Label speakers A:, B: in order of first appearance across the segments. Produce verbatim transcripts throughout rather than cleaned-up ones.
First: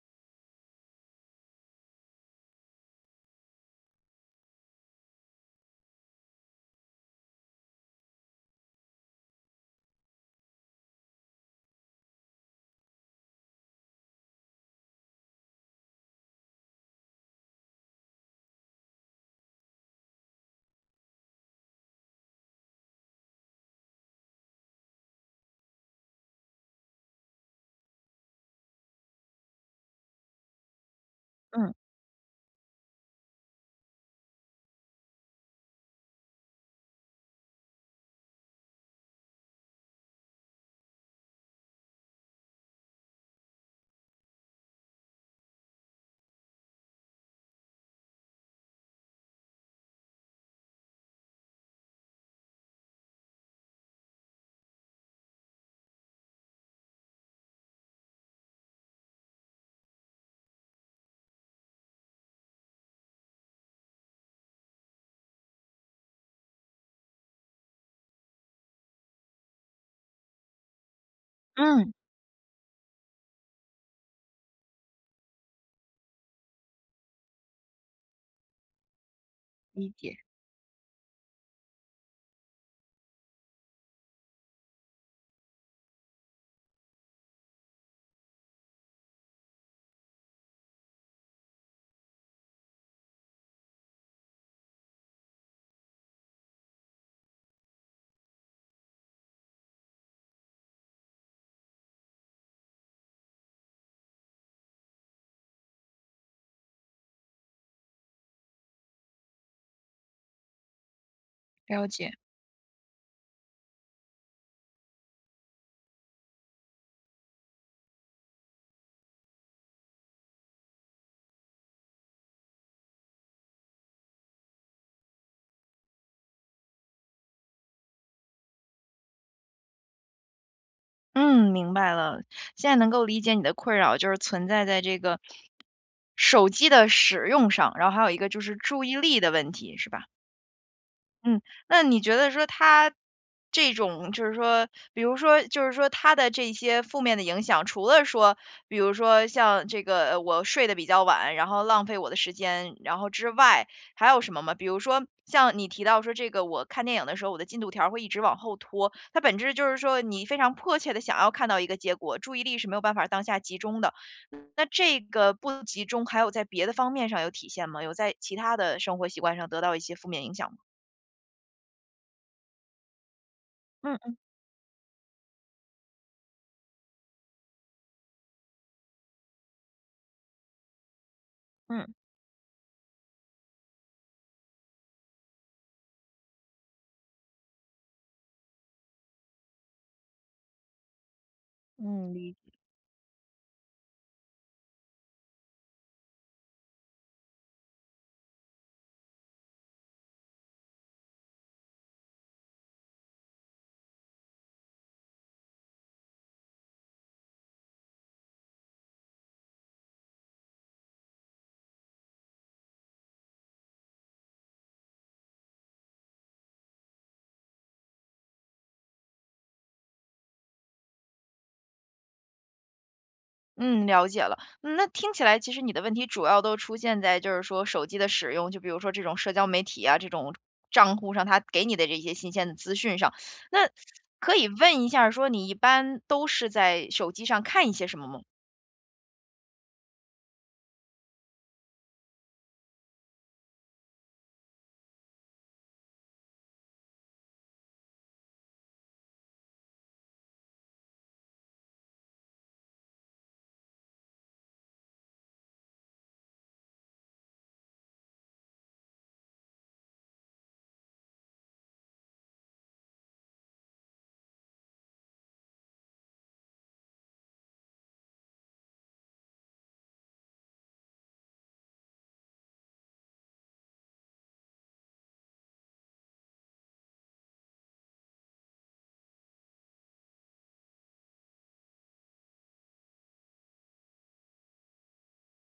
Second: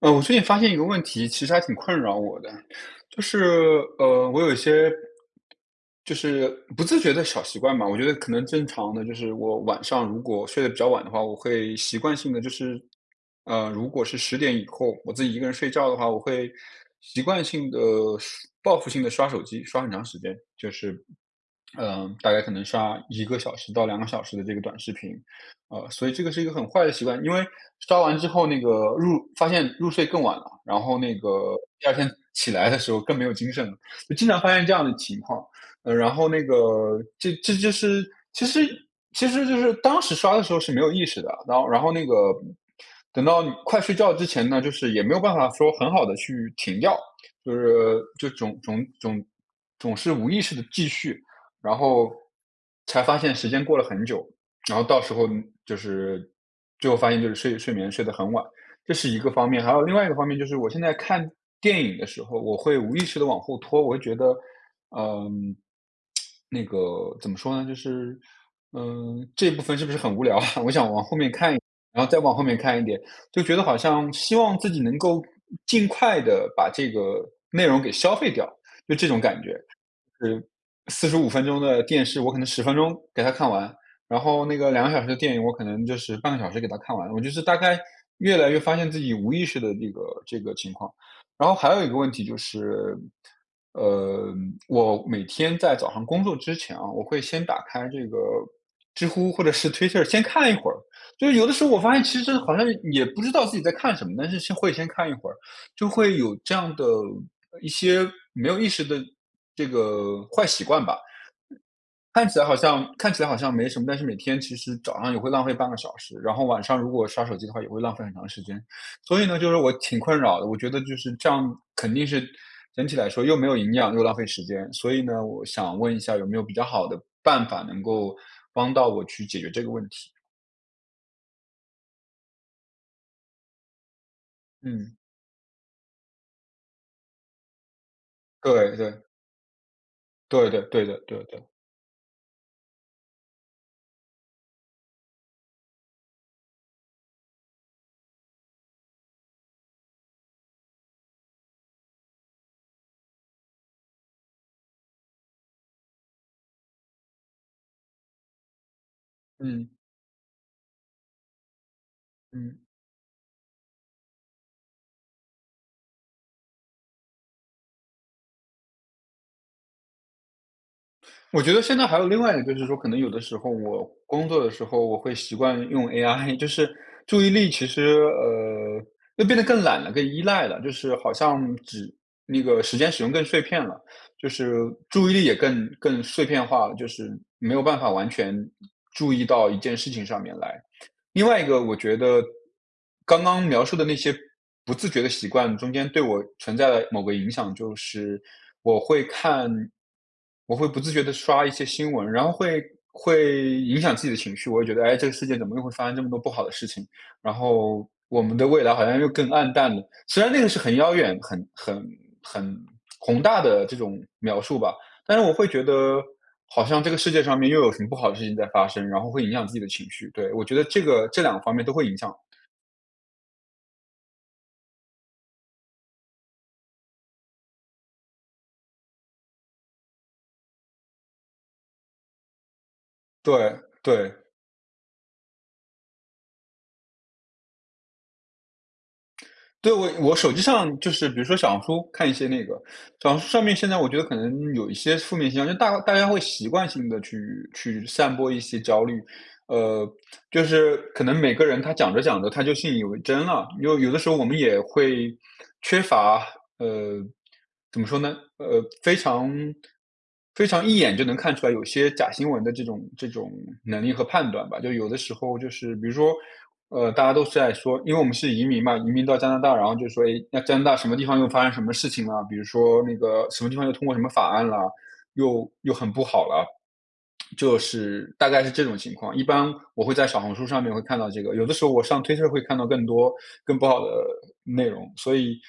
A: 呃，我最近发现一个问题，其实还挺困扰我的，就是呃，我有一些就是不自觉的小习惯吧。我觉得可能正常的，就是我晚上如果睡得比较晚的话，我会习惯性的就是，呃，如果是十点以后我自己一个人睡觉的话，我会习惯性的报复性的刷手机，刷很长时间，就是嗯、呃大概可能刷一个小时到两个小时的这个短视频。呃，所以这个是一个很坏的习惯，因为刷完之后那个入发现入睡更晚了，然后那个
B: 嗯
A: 第二天起来的时候更没有精神了，就经常发现这样的情况。呃，然后那个这这就是其实其实就是当时刷的时候是没有意识的，然后然后那个等到你快睡觉之前呢，就是也没有办法说很好的去停掉，就是就总总总总是无意识的继续，然后才发现时间过了很久。然后到时候就是最后发现就是睡睡眠睡得很晚，这是一个方面。还有另外一个方面就是，我现在看电影的时候，我会无意识的往后拖，我会觉得，嗯，那个怎么说呢，就是，嗯，这部分是不是很无聊啊？我想往后面看一
B: 嗯，
A: 然后再往后面看一点，就觉得好像希望自己能够尽快的把这个内容给消费掉，就这种感觉。
B: 理解，
A: 是四十五分钟的电视，我可能十分钟给他看完，然后那个两个小时的电影，我可能就是半个小时给他看完。我就是大概越来越发现自己无意识的这个这个情况。然后还有一个问题就是，呃，我每天在早上工作之前啊，我会先打开这个知乎或者是 Twitter 先看一会儿。就是有的时候我发现其实好像也不知道自己在看什么，但是先会先看一会儿，就会有这样的一些没有意识的这个坏习惯吧。
B: 了解。
A: 看起来好像看起来好像没什么，但是每天其实早上也会浪费半个小时，然后晚上如果刷手机的话也会浪费很长时间。所以呢，就是我挺困扰的，我觉得就是这样肯定是整体来说又没有营养又浪费时间。所以呢，我想问一下有没有比较好的办法能够帮到我去解决这个问题？
B: 嗯，明白了。现在能够理解你的困扰，就是存在在
A: 嗯，
B: 这个手机的使用上，然后还有一个就是
A: 对
B: 注意
A: 对
B: 力的问题，是吧？
A: 对对对对对
B: 嗯，
A: 的，
B: 那你觉得说他这种就是说，比如说就是说他的这些负面的影响，除了说，比如说像这个呃我睡得比较晚，然后浪费我的时间，然后之外，还有什么吗？比如说像你提到说这个，我看电影的时候，我的进度条儿会一直往后拖，它本质就
A: 嗯
B: 是说你非常迫切的想要看到一个结果，注意力
A: 嗯。
B: 是没有办法当下集中的。那这个不集中，还有在别的方面上有体现吗？有在其他的生活习惯上得到一些负面影响吗？
A: 我觉得现在还有另外一个，就是说可能有的时候我
B: 嗯。
A: 工作的时候，我会习惯用 A I，就是注意力其实呃，又变得更懒了，更依赖了，就是好像只
B: 嗯
A: 那个时间使用更碎片了，就是注意力也更更碎片化了，就是没有办法完全注意到一件事情上面来。另外一个，我觉
B: 嗯，
A: 得
B: 理
A: 刚刚描述的那些不自觉的习惯中间对我存在的某个影响，就是我会看，我会不自觉的刷一些新闻，然后会会影响自己的情绪。我会觉得，哎，这个世界怎么又会发生这么多不好的事情？然后我们的未来好像又更暗淡了。虽然那个是很遥远、很很很宏大的这种描述吧，但是我会觉得，好像这个世界上面又有什么不好的事情在发生，然后会影响自己的情绪。对，我觉得这个这两个方面都会影响。
B: 嗯，了解了。嗯，那听起来其实你的问题主要都出现在就是说手机的使用，就比如说这种社交媒体啊，这种账户上它给你的这些新鲜的资讯上。
A: 对
B: 那
A: 对
B: 可以问一下儿说你一般都是在手机上看一些什么吗？
A: 对，我我手机上就是比如说小红书看一些那个，小红书上面现在我觉得可能有一些负面现象，就大大家会习惯性的去去散播一些焦虑，呃，就是可能每个人他讲着讲着他就信以为真了，有有的时候我们也会缺乏呃，怎么说呢？呃，非常非常一眼就能看出来有些假新闻的这种这种能力和判断吧。就有的时候就是比如说，呃，大家都是在说，因为我们是移民嘛，移民到加拿大，然后就说，诶，那加拿大什么地方又发生什么事情了？比如说那个什么地方又通过什么法案了，又又很不好了。就是大概是这种情况，一般我会在小红书上面会看到这个，有的时候我上推特会看到更多更不好的内容，所以，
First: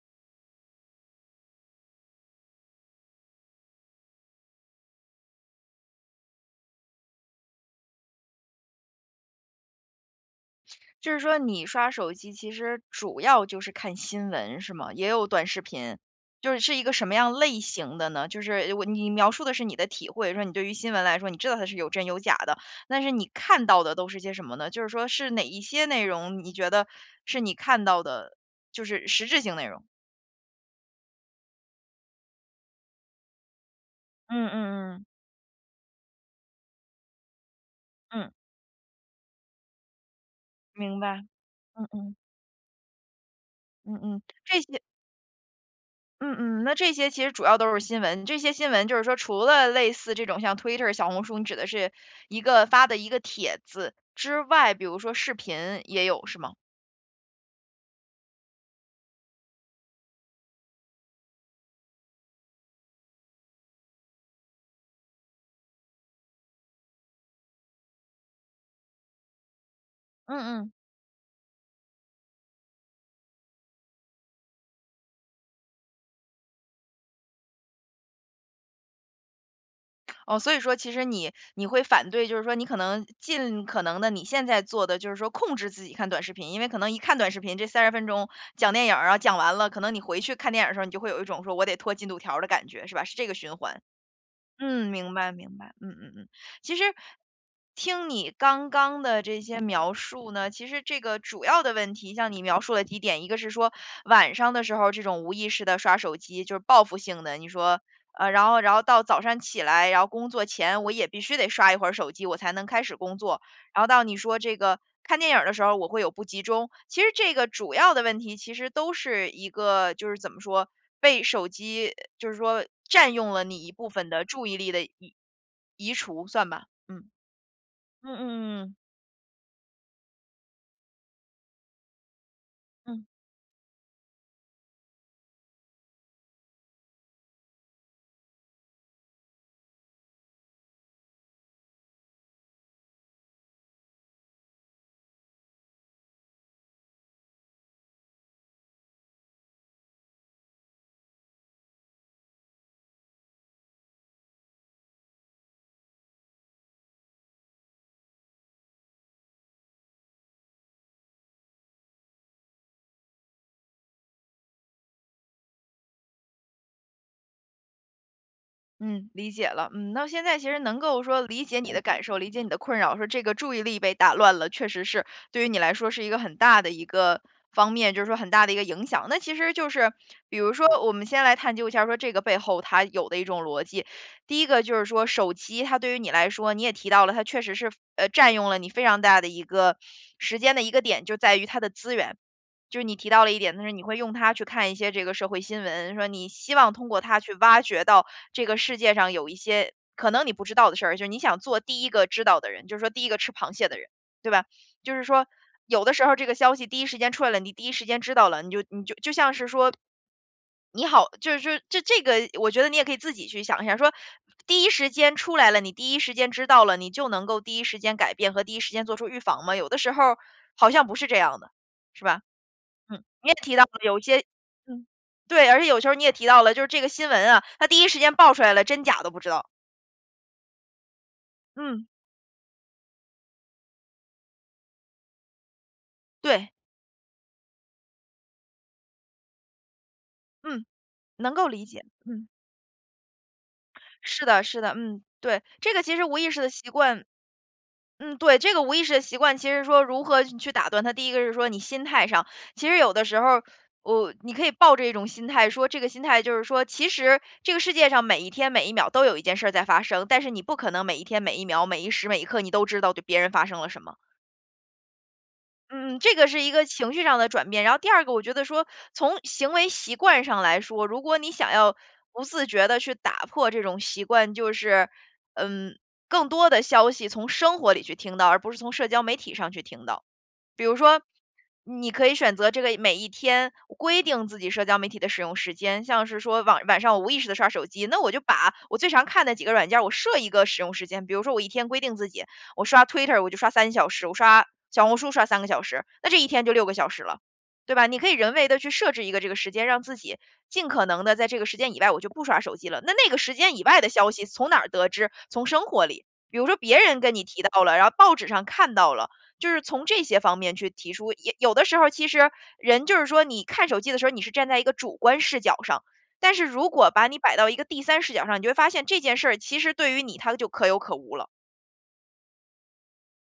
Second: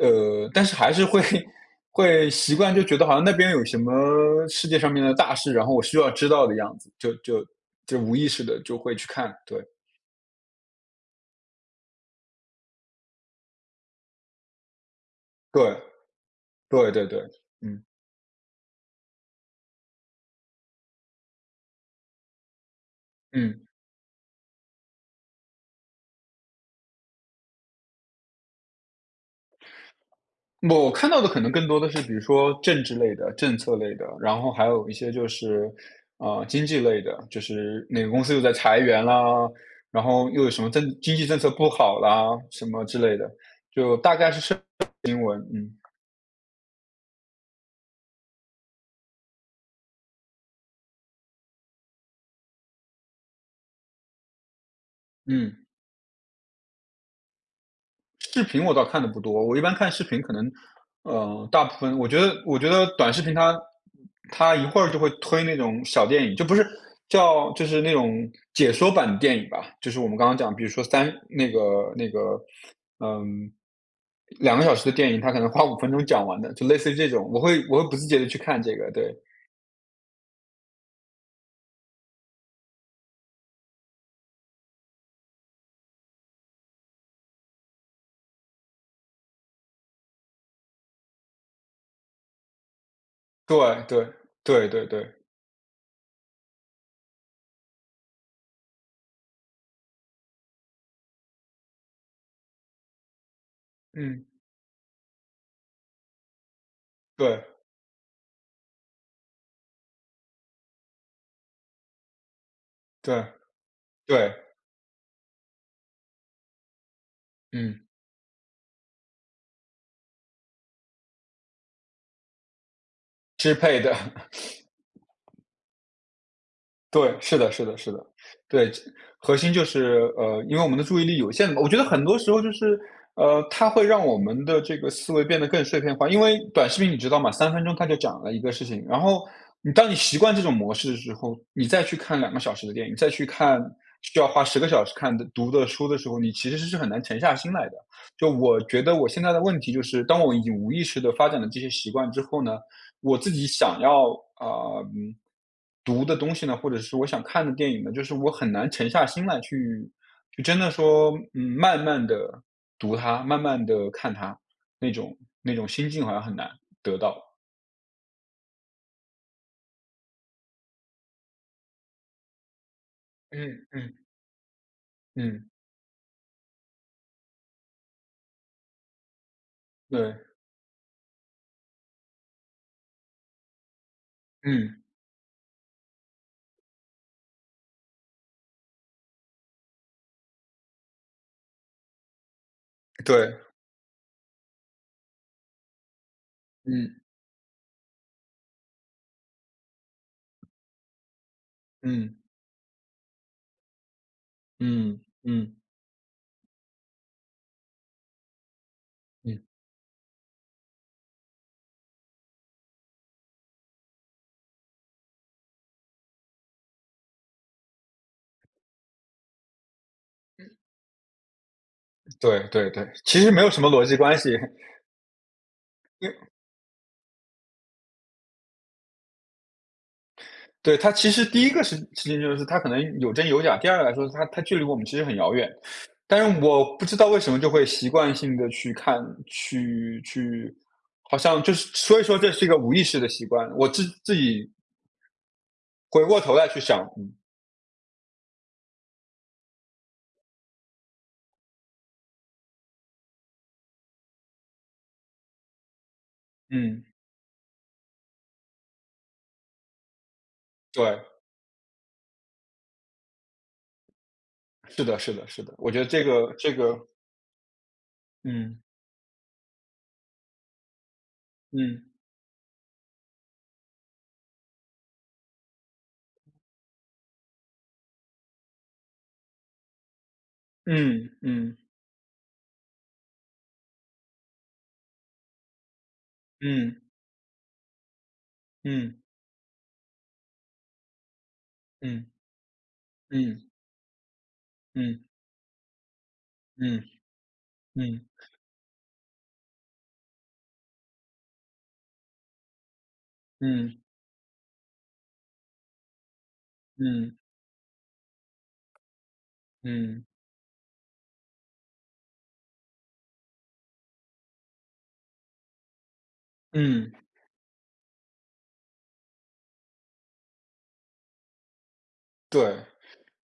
A: 呃，但是还是会会习惯，就觉得好像那边有什么世界上面的大事，然后我需要知道的样子，就就就无意识的就会去看，对
B: 就是说你刷手机其实主要就是看新闻是吗？也有短视
A: 对
B: 频，就是是一
A: 对
B: 个
A: 对
B: 什么
A: 对，
B: 样类
A: 嗯
B: 型的呢？就是我你描述的是你的体会，说你对于新闻来说，你知道它是有真有假的，但是你
A: 嗯。
B: 看到的都是些什么呢？就是说是哪一些内容，你觉得是你看到的，就是实质性内容？
A: 我看到的可能更多的是，比如说政治类的、政策类的，然
B: 嗯嗯
A: 后还有一
B: 嗯
A: 些就是，呃，经济类的，就是哪个公
B: 嗯，
A: 司又在裁员啦，然后又有什么政
B: 明
A: 经
B: 白，
A: 济政策不
B: 嗯
A: 好
B: 嗯
A: 啦，什么之类的，
B: 嗯
A: 就大
B: 嗯，
A: 概是社
B: 这些
A: 会新闻，嗯
B: 嗯嗯，那这些其实主要都是新闻，这些新闻就是说，除了类似这种像 Twitter、小红书，你指的是一个发的一个帖子之外，比如说视
A: 嗯。
B: 频也有，是吗？
A: 视频我倒看的不多，我一般看视频可能，呃，大部分我觉得，我觉得短视频它它一会儿就会推那种小电影，就不是叫就是那种解说版的电影吧，就是我们刚
B: 嗯
A: 刚讲，比如
B: 嗯，
A: 说三那个那个两个小时的电影，它可能花五分钟讲完的，就类似于这种，我会我会不自觉的去看这个，对
B: 哦，所以说其实你你会反对，就是说你可能尽可能的你现在做的就是说控制自己看短视频，因为可能一看短视频这三十分钟讲电影儿啊，讲完了，可能你回去看电影儿的时候，你就会有一种说我得拖进度条儿的感觉，是吧？是这个循
A: 对
B: 环。
A: 对对对
B: 嗯，明
A: 对，
B: 白明白，嗯嗯嗯。其实听你刚刚的这些描述呢，其实这个主要的问题，像你描述了几点，一个是说
A: 嗯，
B: 晚上的时候这种无意识的刷手机，就是报复性的，
A: 对
B: 你说，呃，然后然后到早上起来，然后工作前我也必须得刷一会儿手机，我才能开始工
A: 对
B: 作，然后到你
A: 对，
B: 说这个看电影儿的时候我会有不集中，其实这个主
A: 嗯，
B: 要的问题其实都是一个就是怎么说，被手机就是说占用了
A: 支
B: 你一
A: 配
B: 部
A: 的，
B: 分的注意力的移移除算吧，嗯。
A: 对，是的是的是的。
B: 嗯嗯嗯
A: 对，
B: 嗯，
A: 核心就是呃，因为我们的注意力有限嘛，我觉得很多时候就是，
B: 嗯。
A: 呃，它会让我们的这个思维变得更碎片化。因为短视频你知道嘛三分钟它就讲了一个事情，然后你当你习惯这种模式的时候，你再去看两个小时的电影，再去看需要花十个小时看的读的书的时候，你其实是很难沉下心来的。就我觉得我现在的问题就是，当我已经无意识的发展了这些习惯之后呢，我自己想要啊、呃读的东西呢，或者是我想看的电影呢，就是我很难沉下心来去，就真的说，嗯，慢慢的读它，慢慢的看它，那种那种心境好像很难得到。
B: 嗯，理解了。嗯，那现在其实能够说理解你的感受，理解你的困扰，说这个注意
A: 嗯
B: 力被
A: 嗯
B: 打乱了，确实是对于
A: 嗯，
B: 你来说是一个很大的一个方面，就是说很大的一个影响。那其实就是，
A: 对，
B: 比如说我们先来探究一下，说这个背后它有的一种逻辑。第一个就
A: 嗯
B: 是说，手机它对于你来说，你也提到了，它确实是呃占用了你非常大的一个时间的一个点，就在于它的资源。就是你提到了
A: 对，
B: 一点，就是你会用它去看一些这个社会新闻，说你希望通过
A: 嗯
B: 它去挖掘到这个世界上有一些可能你不知道的事儿，就是你想做第一个
A: 嗯
B: 知道的人，就是说第一个吃螃蟹的人，对吧？就
A: 嗯
B: 是说
A: 嗯
B: 有的时候这个消息第一时间出来了，你第一时间知道了，你就你就就像
A: 嗯，
B: 是说你好，就是就这这个，我觉得你也可以自己去想一下，说第一时间出来了，你第一时间知道了，你就能够第一时间改变和第一时间做出预防吗？有的时候好像不是这样的，是吧？
A: 对对对，
B: 嗯，
A: 其
B: 你
A: 实
B: 也
A: 没有
B: 提
A: 什
B: 到
A: 么
B: 了
A: 逻辑
B: 有一
A: 关
B: 些
A: 系，
B: 嗯，对，而且有时候你也提到了，就是这个新闻啊，它第一时间爆出来了，真假都不知道。
A: 对，它其实第一个事
B: 嗯，
A: 事情就是它可能有真有假，第二个来说，它它距离我们其实很遥远，但是
B: 对，
A: 我不知道为什么就会习惯性的去看，去去
B: 嗯，
A: 好
B: 能
A: 像
B: 够
A: 就
B: 理
A: 是
B: 解，
A: 所以说
B: 嗯，
A: 这是一个无意识的习惯，我自自
B: 是的，
A: 己
B: 是的，嗯，对，这个其实
A: 回
B: 无
A: 过
B: 意
A: 头
B: 识
A: 来
B: 的
A: 去
B: 习
A: 想，
B: 惯，
A: 嗯
B: 嗯，对，这个无意识的习惯，其实说如何去去打断它，第一个是说你心态上，其实有的时候。我、你可以抱着一种心态说，这个心态就是说，
A: 嗯，
B: 其实这个世界上每一天每一秒都有一件事儿在发生，但是你不可能每
A: 对，
B: 一天每一秒每一时每一刻你都知道对别人发生了什么。
A: 是的是的是的，我觉得
B: 嗯，
A: 这
B: 这个
A: 个
B: 是一
A: 这
B: 个
A: 个，
B: 情绪上的转变。然后第二个，我觉得
A: 嗯
B: 说从行为习惯上来说，如果你想要
A: 嗯
B: 不自觉的去打破这种习惯，就是嗯，更多的消息从生活里去听到，而不是从社交媒体上去听到。比如说，
A: 嗯嗯
B: 你可以选择这个每一天规定自己社交媒体的使用时间，像是说晚晚
A: 嗯
B: 上我无意识的刷手机，那我就把我最
A: 嗯
B: 常看的几个软件儿我设一个使用时间。比如说我一天规定
A: 嗯
B: 自己，我刷 Twitter 我就
A: 嗯
B: 刷三小时，我刷小红
A: 嗯
B: 书刷三个小时，那这一天就六个
A: 嗯
B: 小时了，对吧？你
A: 嗯
B: 可以人为的去设置一个这个时间，让自己尽可能的在这个时间以外，我就不刷手机了。那那个时间以
A: 嗯
B: 外
A: 嗯
B: 的消息从哪儿得知？从生活里。比如说别人跟
A: 嗯
B: 你提到了，然后报纸上看到了，就是从这
A: 嗯，
B: 些方面去提出，也有的时候其实人就是说，你看手机的时候，你是站在一个主观视角上，但是如果
A: 嗯
B: 把你摆到一个第三视角上，你就会发现这件事儿其实对于你它就可有可无了。
A: 对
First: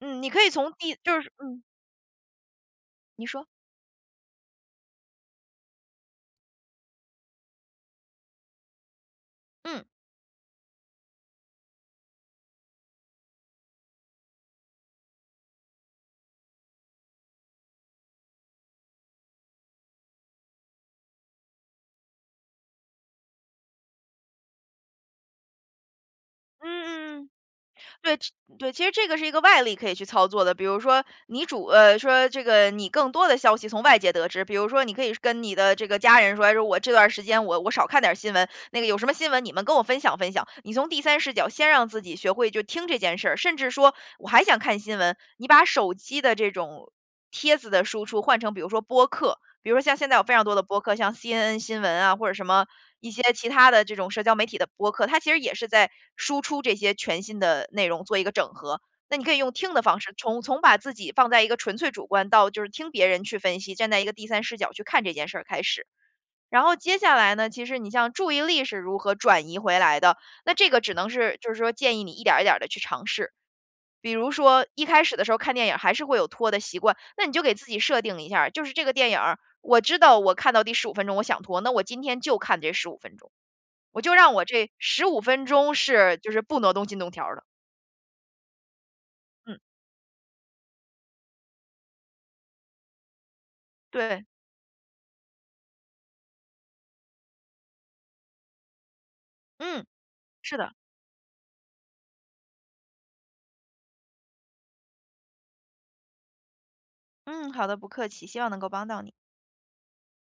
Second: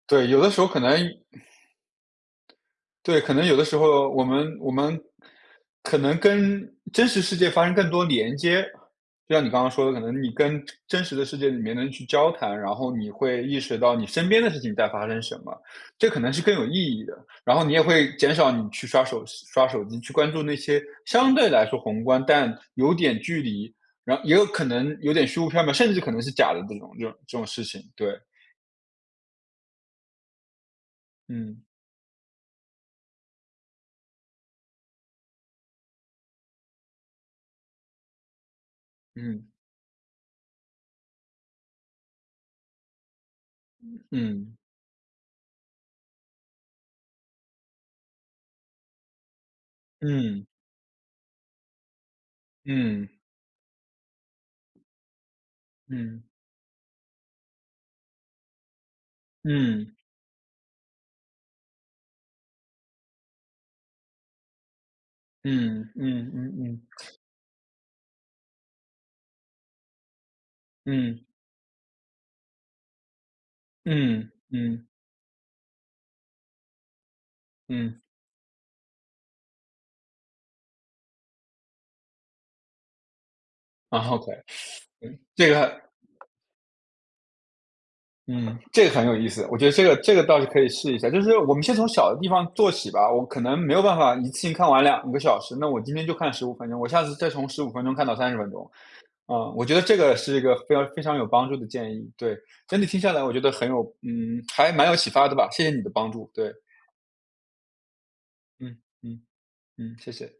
B: 嗯，
A: 对，
B: 你
A: 有
B: 可
A: 的
B: 以
A: 时候
B: 从
A: 可能
B: 第就是嗯，
A: 对，
B: 你
A: 可
B: 说，
A: 能有的时候我们我们可能跟真实世界发生更多连接，就像你刚刚
B: 嗯
A: 说的，可能你跟真实的世界里面的人去交谈，然后你会意识到你身边的事情在发生什么，这可能是更有意义的。然后你也会减少你去刷手刷手机，去关注那些相对来说宏观但有点距离，然后也有可能有点虚无缥缈，甚至可能是假
B: 嗯
A: 的这种这种
B: 嗯嗯。
A: 这种事情。对，
B: 对其对，其实这个是一个外力可以去操作的，比如说你
A: 嗯
B: 主呃，说这个你更多的消息从外界得知，比如说你可以跟你的这个家人说，哎说我这段儿时间我我少看点儿新闻，那个有什么新闻
A: 嗯
B: 你们跟我分享分享。你从第三视角先让自己学会就听这件事儿，甚至说我还
A: 嗯
B: 想看新闻，你把手机的这种帖子的输出换成比如说播客，比如说像现在有非
A: 嗯
B: 常多
A: 嗯
B: 的播客，像 C N N 新闻啊，或者什么
A: 嗯
B: 一些其他的这种社交媒体的播客，它其实也是在
A: 嗯。
B: 输出这些全新的内容做一个整合。那你可以用听的
A: 嗯
B: 方式，从从把自己放在一个纯粹主观到就是听别人去分析，站在一个第三视角去看这件事儿开始。
A: 嗯嗯
B: 然后
A: 嗯
B: 接下来呢，其实你像注意力是如何转移回来的，那这个只能
A: 嗯嗯
B: 是就是说建议你一点儿一点的去尝试。比如
A: 嗯
B: 说一
A: 嗯
B: 开始的时候看电影还是会有拖的习惯，那你就给自己
A: 嗯，
B: 设定一下儿就是这个电影儿我知道我看到第十五分钟我想拖，那我今天就看这十五分钟，我
A: 啊
B: 就
A: ，OK，
B: 让我这十
A: 嗯，
B: 五分
A: 这
B: 钟
A: 个，
B: 是就是不挪动进度条儿的。
A: 嗯，这个很有意思，我
B: 嗯，
A: 觉得这个这个倒是可以试一下，就是我们先从小的地方做起吧。我可能没有办法
B: 对，
A: 一次性看完两个小时，那我今天就看十五分钟，我下次再从十五分钟看到三十分钟。嗯，我觉得
B: 嗯，
A: 这个是一个
B: 是的，
A: 非常非常有帮助的建议，对，整体听下来我觉得很有，嗯，还蛮有启发的吧，谢谢你的帮助，对，
B: 嗯，好的，不客气，希望能够
A: 嗯
B: 帮到你。
A: 嗯嗯，谢谢。